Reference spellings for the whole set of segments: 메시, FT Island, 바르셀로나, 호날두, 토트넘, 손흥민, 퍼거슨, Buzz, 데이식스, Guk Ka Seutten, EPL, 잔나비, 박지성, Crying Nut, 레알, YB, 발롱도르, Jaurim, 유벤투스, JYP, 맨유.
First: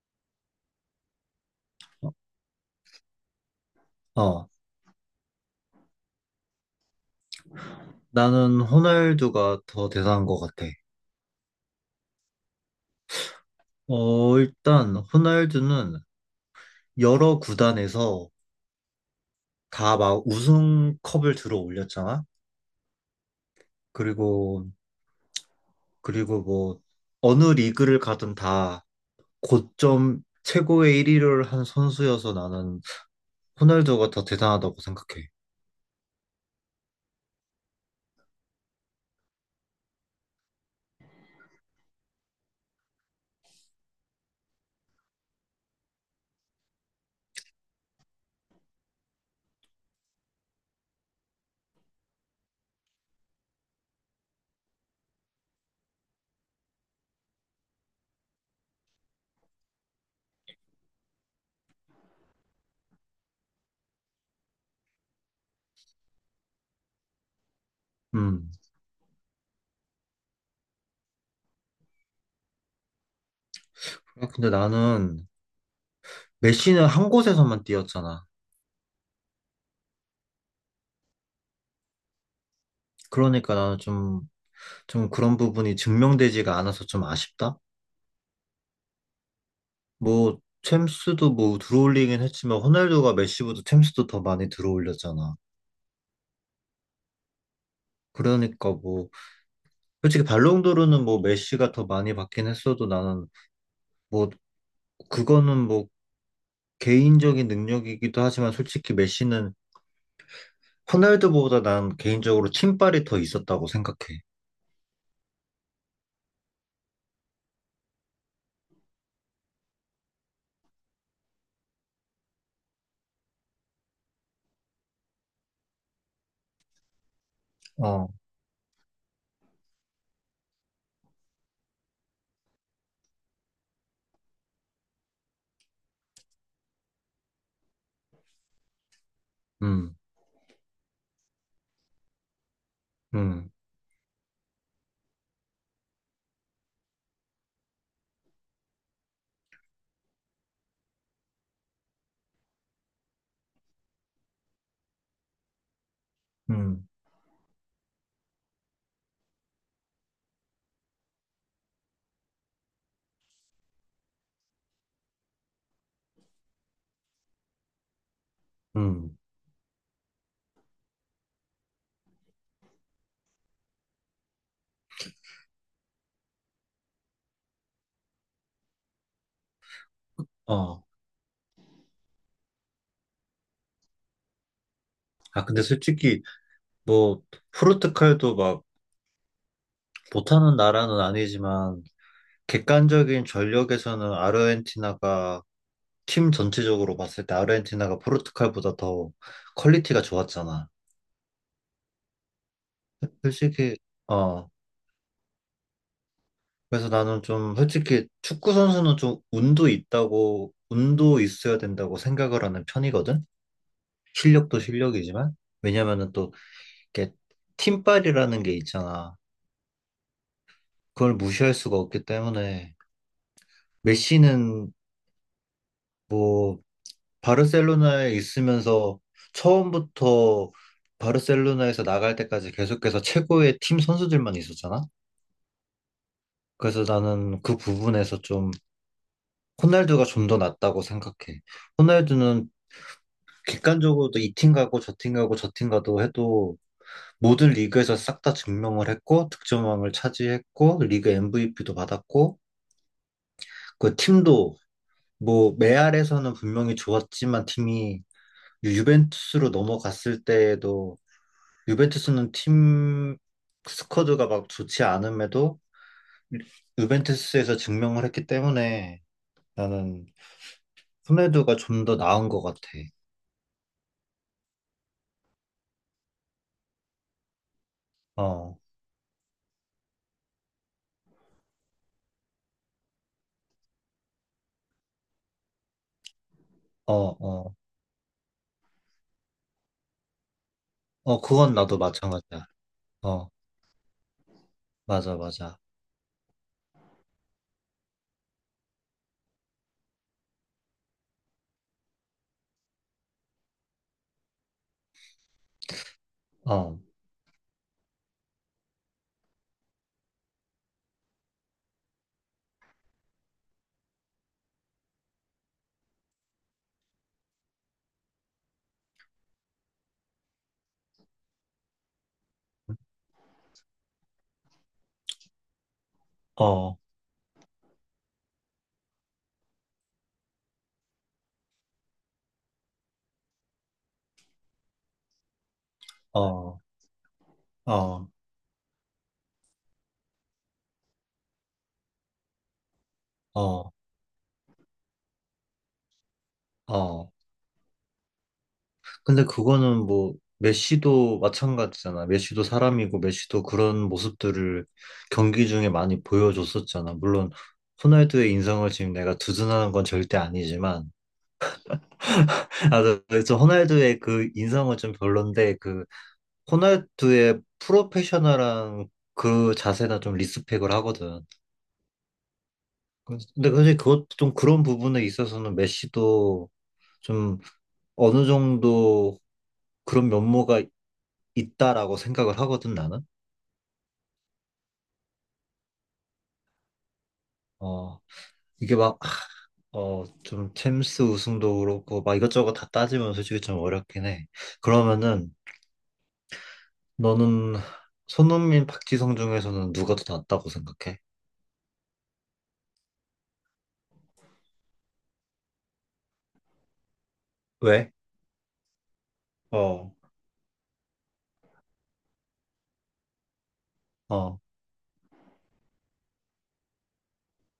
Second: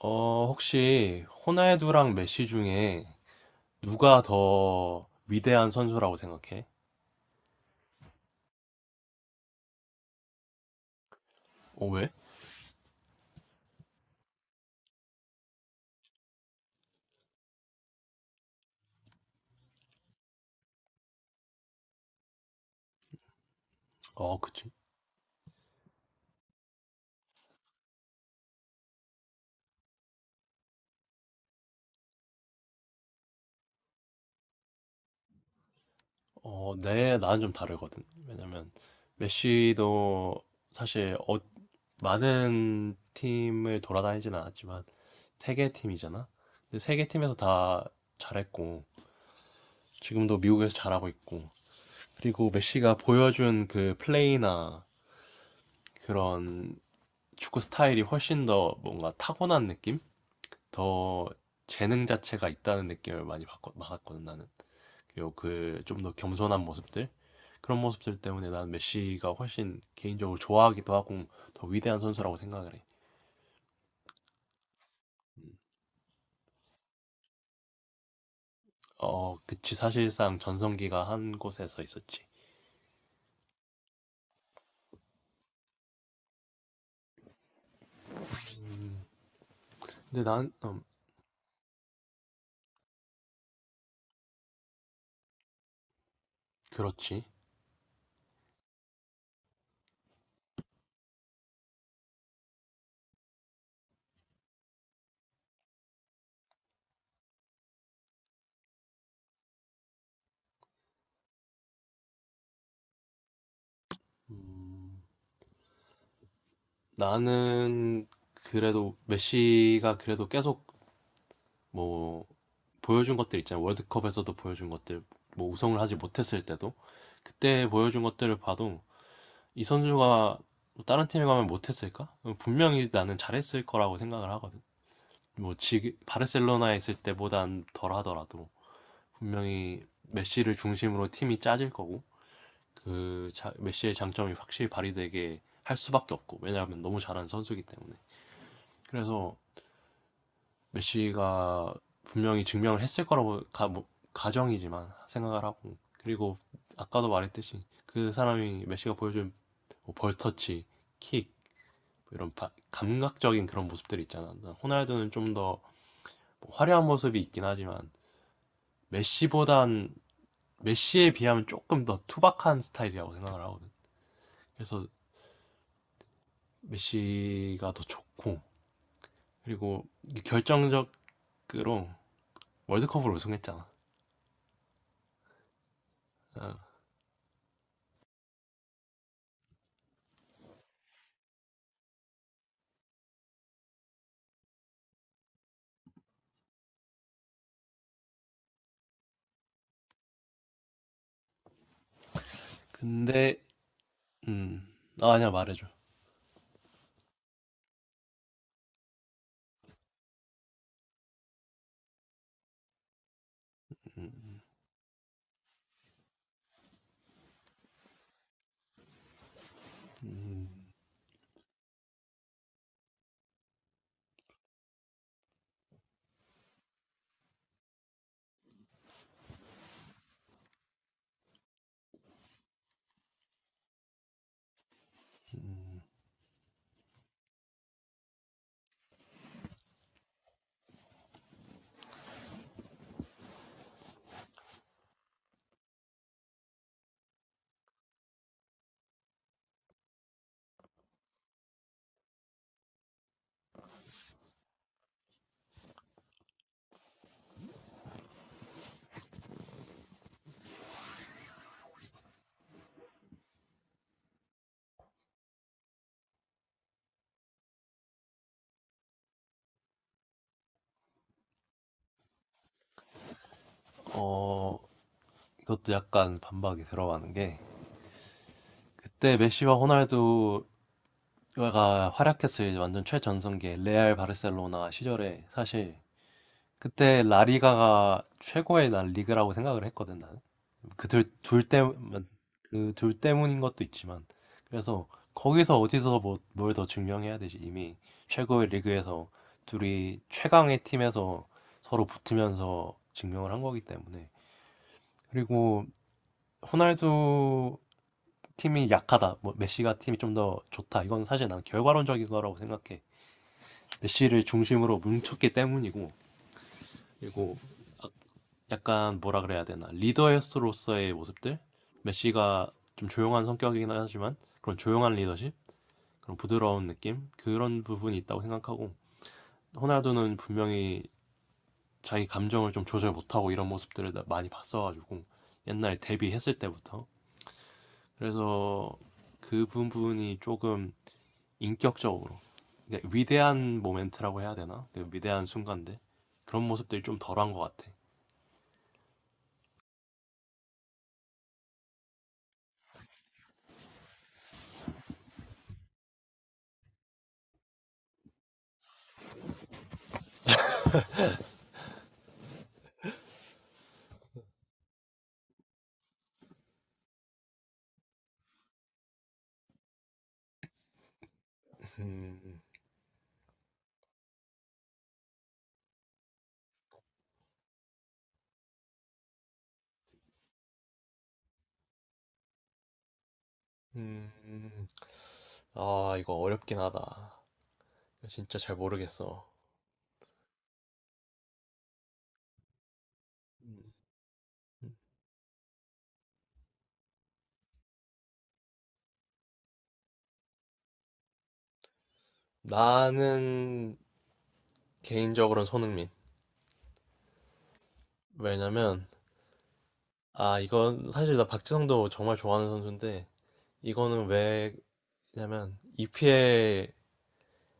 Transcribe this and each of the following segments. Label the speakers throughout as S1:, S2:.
S1: 혹시 호날두랑 메시 중에 누가
S2: 어,
S1: 더 위대한 선수라고 생각해?
S2: 나는 호날두가 더 대단한 것 같아.
S1: 왜?
S2: 일단 호날두는 여러 구단에서 다 막 우승컵을 들어 올렸잖아.
S1: 그치.
S2: 그리고 그리고 뭐 어느 리그를 가든 다 고점 최고의 1위를 한 선수여서 나는 호날두가 더 대단하다고 생각해.
S1: 나는 좀 다르거든. 왜냐면 메시도 사실 많은 팀을 돌아다니진 않았지만 세 개 팀이잖아. 근데 세 개 팀에서 다 잘했고 지금도 미국에서 잘하고 있고. 그리고 메시가 보여준 그 플레이나 그런 축구 스타일이 훨씬 더 뭔가 타고난 느낌? 더 재능 자체가 있다는 느낌을 많이 받 받았거든, 나는. 그리고 그 좀 더 겸손한 모습들? 그런 모습들 때문에
S2: 음.
S1: 나는 메시가 훨씬 개인적으로 좋아하기도 하고 더 위대한 선수라고 생각을 해.
S2: 근데 나는 메시는 한 곳에서만 뛰었잖아.
S1: 어, 그치. 사실상 전성기가 한 곳에서 있었지.
S2: 그러니까 나는 좀, 좀 그런 부분이 증명되지가 않아서 좀 아쉽다.
S1: 근데
S2: 뭐
S1: 난
S2: 챔스도 뭐 들어올리긴 했지만 호날두가 메시보다 챔스도 더 많이 들어올렸잖아.
S1: 그렇지.
S2: 그러니까 뭐 솔직히 발롱도르는 뭐 메시가 더 많이 받긴 했어도 나는 뭐 그거는 뭐 개인적인 능력이기도 하지만 솔직히 메시는 호날두보다 난 개인적으로 팀빨이 더 있었다고 생각해.
S1: 나는 그래도 메시가 그래도 계속 뭐 보여준 것들 있잖아. 월드컵에서도 보여준 것들, 뭐 우승을 하지 못했을 때도 그때 보여준
S2: 어,
S1: 것들을 봐도 이 선수가 뭐 다른 팀에 가면 못했을까? 분명히 나는 잘했을 거라고 생각을 하거든. 뭐 지금 바르셀로나에 있을 때보단 덜 하더라도 분명히
S2: 음,
S1: 메시를 중심으로 팀이 짜질 거고
S2: 음,
S1: 메시의 장점이 확실히 발휘되게 할 수밖에 없고. 왜냐하면 너무 잘하는 선수이기 때문에 그래서 메시가 분명히 증명을 했을 거라고 가정이지만 생각을 하고. 그리고
S2: 음,
S1: 아까도 말했듯이 그 사람이 메시가 보여준 뭐 벌터치, 킥, 이런 감각적인 그런 모습들이 있잖아. 호날두는 좀 더 뭐 화려한 모습이 있긴 하지만
S2: 음,
S1: 메시보단, 메시에 비하면 조금 더 투박한 스타일이라고 생각을 하거든. 그래서 메시가 더 좋고 그리고
S2: 어.
S1: 결정적으로 월드컵을 우승했잖아.
S2: 아 근데 솔직히
S1: 어,
S2: 뭐 포르투갈도 막 못하는 나라는 아니지만 객관적인 전력에서는 아르헨티나가 팀 전체적으로 봤을 때 아르헨티나가 포르투갈보다 더 퀄리티가 좋았잖아.
S1: 근데
S2: 솔직히 어
S1: 음, 아, 아니야 말해줘.
S2: 그래서 나는 좀 솔직히 축구 선수는 좀 운도 있다고 운도 있어야 된다고 생각을 하는 편이거든.
S1: 음,
S2: 실력도 실력이지만 왜냐면은 또 이게 팀빨이라는 게 있잖아.
S1: 음,
S2: 그걸 무시할 수가 없기 때문에 메시는 뭐 바르셀로나에 있으면서 처음부터 바르셀로나에서 나갈 때까지 계속해서 최고의 팀 선수들만 있었잖아.
S1: 음.
S2: 그래서 나는 그 부분에서 좀 호날두가 좀 더 낫다고 생각해. 호날두는 객관적으로도 이 팀 가고 저 팀 가고 저 팀 가도 해도 모든 리그에서 싹 다 증명을 했고 득점왕을 차지했고 리그 MVP도 받았고 그 팀도 뭐 메알에서는 분명히 좋았지만 팀이 유벤투스로 넘어갔을 때에도 유벤투스는 팀 스쿼드가 막 좋지 않음에도 유벤투스에서 증명을 했기 때문에 나는 후네두가 좀 더 나은 것 같아.
S1: 어, 이것도 약간 반박이 들어가는 게
S2: 어,
S1: 그때 메시와 호날두 가 활약했을 완전 최전성기 레알 바르셀로나 시절에 사실
S2: 어,
S1: 그때
S2: 어,
S1: 라리가가 최고의 난 리그라고 생각을 했거든, 나는.
S2: 어,
S1: 그둘둘
S2: 그건 나도
S1: 때문
S2: 마찬가지야.
S1: 그둘
S2: 어,
S1: 때문인 것도 있지만 그래서
S2: 맞아, 맞아.
S1: 거기서 어디서 뭘 더 증명해야 되지. 이미 최고의 리그에서 둘이 최강의 팀에서 서로 붙으면서 증명을 한 거기 때문에. 그리고
S2: 어,
S1: 호날두 팀이 약하다, 뭐 메시가 팀이 좀 더 좋다 이건 사실 난 결과론적인 거라고 생각해. 메시를 중심으로 뭉쳤기 때문이고. 그리고 아- 약간 뭐라 그래야 되나, 리더로서의 모습들, 메시가 좀 조용한 성격이긴 하지만 그런 조용한 리더십, 그런 부드러운
S2: 어,
S1: 느낌, 그런 부분이 있다고 생각하고. 호날두는 분명히 자기 감정을 좀 조절 못하고 이런 모습들을 많이 봤어가지고, 옛날에 데뷔했을
S2: 어,
S1: 때부터.
S2: 어,
S1: 그래서 그 부분이 조금 인격적으로. 근데 위대한
S2: 어,
S1: 모멘트라고 해야 되나? 그 위대한 순간데 그런 모습들이 좀
S2: 어.
S1: 덜한 것 같아.
S2: 근데 그거는 뭐 메시도 마찬가지잖아. 메시도 사람이고 메시도 그런 모습들을 경기 중에 많이 보여줬었잖아. 물론 호날두의 인성을 지금 내가 두둔하는 건 절대 아니지만 아, 나 그래서 호날두의 그 인성은 좀 별론데 그 호날두의 프로페셔널한 그 자세나 좀 리스펙을 하거든. 근데 사실 그것 좀 그런 부분에 있어서는 메시도 좀 어느 정도 그런 면모가 있다라고 생각을 하거든 나는.
S1: 음, 아, 이거 어렵긴 하다.
S2: 어.
S1: 진짜 잘
S2: 이게 막,
S1: 모르겠어.
S2: 어, 좀 챔스 우승도 그렇고, 막 이것저것 다 따지면 솔직히 좀
S1: 음.
S2: 어렵긴 해. 그러면은, 너는 손흥민, 박지성 중에서는 누가 더 낫다고 생각해?
S1: 나는 개인적으로는 손흥민.
S2: 왜?
S1: 왜냐면,
S2: 어,
S1: 아, 이건 사실 나 박지성도 정말 좋아하는 선수인데, 이거는
S2: 어,
S1: 왜냐면, EPL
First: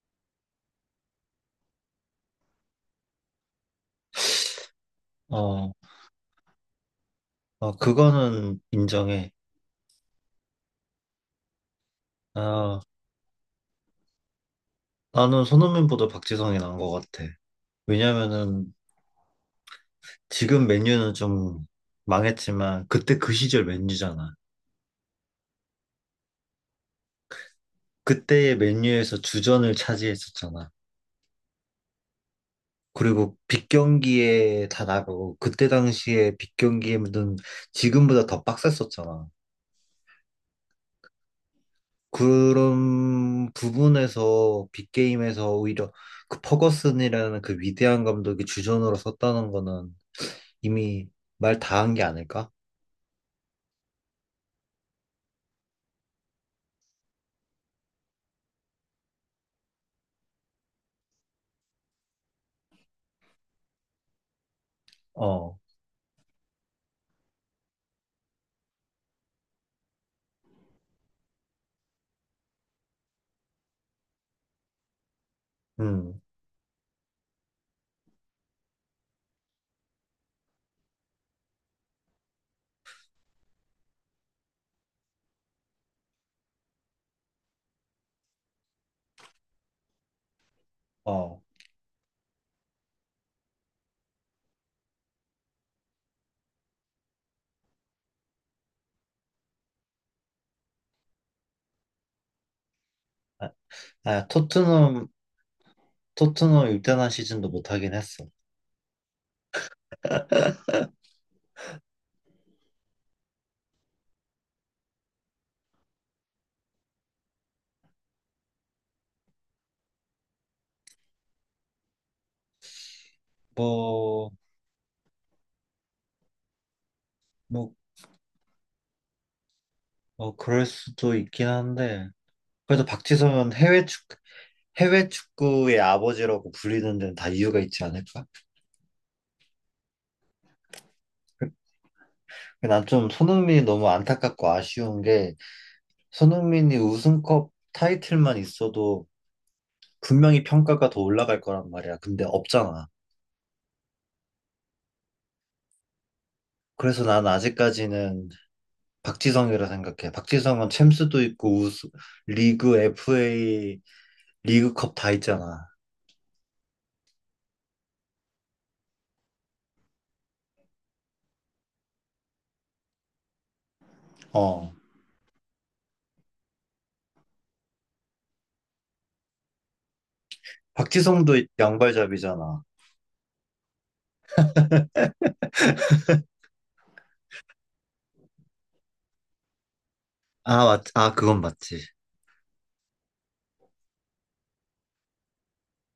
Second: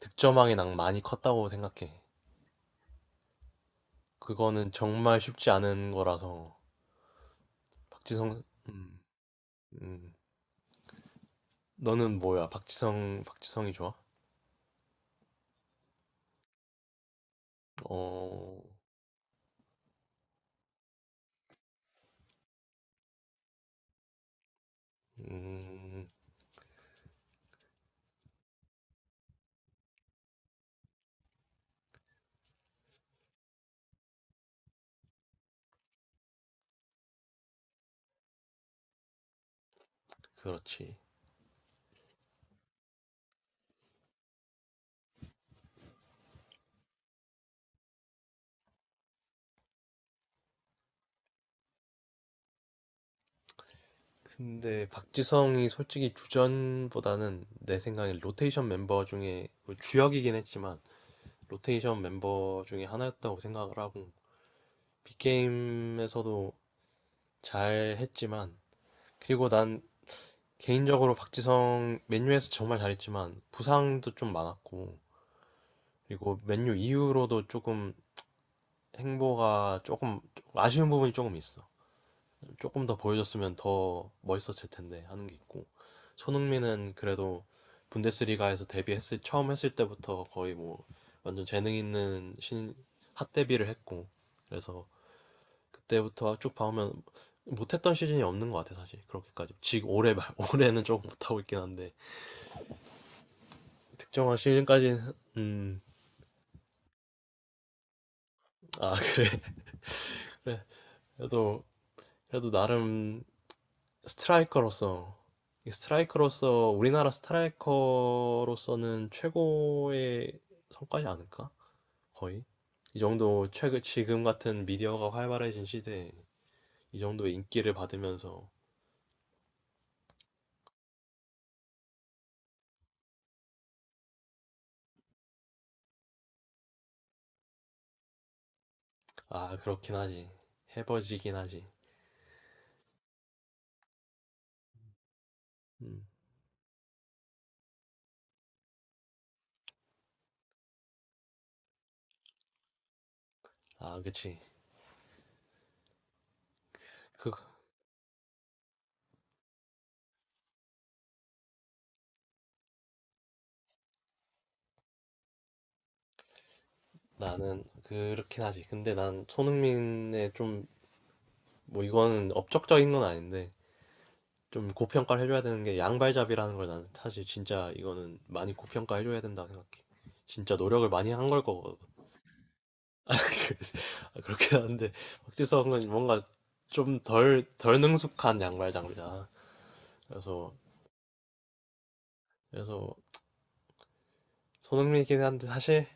S1: 득점왕의 낭 많이 컸다고 생각해. 그거는 정말 쉽지
S2: 어,
S1: 않은 거라서,
S2: 어,
S1: 박지성,
S2: 그거는
S1: 음,
S2: 인정해.
S1: 음, 너는 뭐야?
S2: 아,
S1: 박지성이 좋아?
S2: 나는 손흥민보다 박지성이 나은 것 같아.
S1: 어,
S2: 왜냐면은, 지금 맨유는 좀 망했지만, 그때 그 시절 맨유잖아.
S1: 음,
S2: 그때의 맨유에서 주전을 차지했었잖아. 그리고 빅 경기에 다 나가고 그때 당시에 빅 경기에는 지금보다 더 빡셌었잖아.
S1: 그렇지.
S2: 그런 부분에서 빅게임에서 오히려 그 퍼거슨이라는 그 위대한 감독이 주전으로 섰다는 거는 이미 말 다 한 게 아닐까?
S1: 근데 박지성이 솔직히 주전보다는 내 생각에 로테이션 멤버 중에 뭐 주역이긴 했지만 로테이션 멤버 중에 하나였다고 생각을 하고.
S2: 어,
S1: 빅게임에서도 잘 했지만 그리고 난 개인적으로 박지성 맨유에서 정말 잘했지만 부상도 좀 많았고
S2: 음,
S1: 그리고 맨유 이후로도 조금 행보가 조금 아쉬운 부분이 조금 있어. 조금 더 보여줬으면 더 멋있었을 텐데 하는 게 있고. 손흥민은 그래도 분데스리가에서 데뷔했을 처음 했을 때부터 거의 뭐
S2: 어.
S1: 완전 재능 있는 신 핫 데뷔를 했고. 그래서 그때부터 쭉 봐오면 못했던 시즌이 없는 것 같아. 사실 그렇게까지 지금 올해 말 올해는 조금 못하고 있긴 한데
S2: 아, 아,
S1: 특정한
S2: 토트넘,
S1: 시즌까지는 음아.
S2: 토트넘 일단한 시즌도 못하긴 했어.
S1: 그래, 그래, 그래도, 그래도 나름 스트라이커로서, 이 스트라이커로서, 우리나라 스트라이커로서는 최고의 성과지 않을까? 거의 이 정도, 최근 지금
S2: 뭐,
S1: 같은 미디어가 활발해진 시대에 이 정도의
S2: 뭐,
S1: 인기를 받으면서.
S2: 어, 그럴 수도 있긴 한데, 그래도 박지성은 해외 축구의 아버지라고 불리는 데는 다 이유가 있지 않을까?
S1: 아, 그렇긴 하지. 해버지긴 하지.
S2: 난 좀 손흥민이 너무 안타깝고 아쉬운 게
S1: 음.
S2: 손흥민이 우승컵 타이틀만 있어도 분명히 평가가 더 올라갈 거란 말이야. 근데 없잖아.
S1: 아, 그치.
S2: 그래서 난
S1: 그
S2: 아직까지는 박지성이라 생각해. 박지성은 챔스도 있고 우스, 리그 FA 리그컵 다 있잖아.
S1: 나는 그렇긴 하지. 근데 난 손흥민의 좀 뭐 이거는 업적적인 건 아닌데 좀
S2: 어.
S1: 고평가를 해줘야 되는 게 양발잡이라는 걸, 난 사실 진짜 이거는 많이 고평가해줘야 된다고 생각해. 진짜 노력을 많이 한
S2: 박지성도
S1: 걸 거거든.
S2: 양발잡이잖아.
S1: 아, 그래서 아, 그렇긴 한데 박지성은 뭔가 좀 덜 능숙한 양발잡이잖아. 그래서
S2: 아, 맞, 아, 그건 맞지.
S1: 그래서 손흥민이긴 한데 사실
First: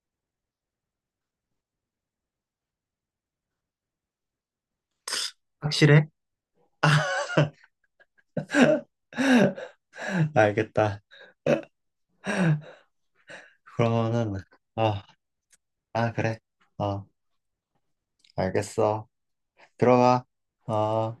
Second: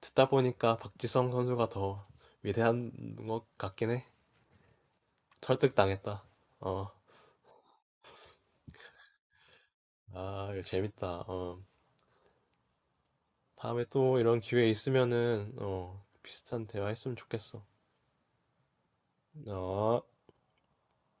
S1: 듣다 보니까 박지성 선수가 더 위대한 것 같긴 해.
S2: 확실해?
S1: 설득당했다. 어, 아, 이거
S2: 알겠다.
S1: 재밌다. 어, 다음에 또
S2: 그러면은
S1: 이런 기회
S2: 아
S1: 있으면은 어,
S2: 아, 그래.
S1: 비슷한 대화
S2: 어,
S1: 했으면 좋겠어.
S2: 알겠어.
S1: 어.
S2: 들어가. 어.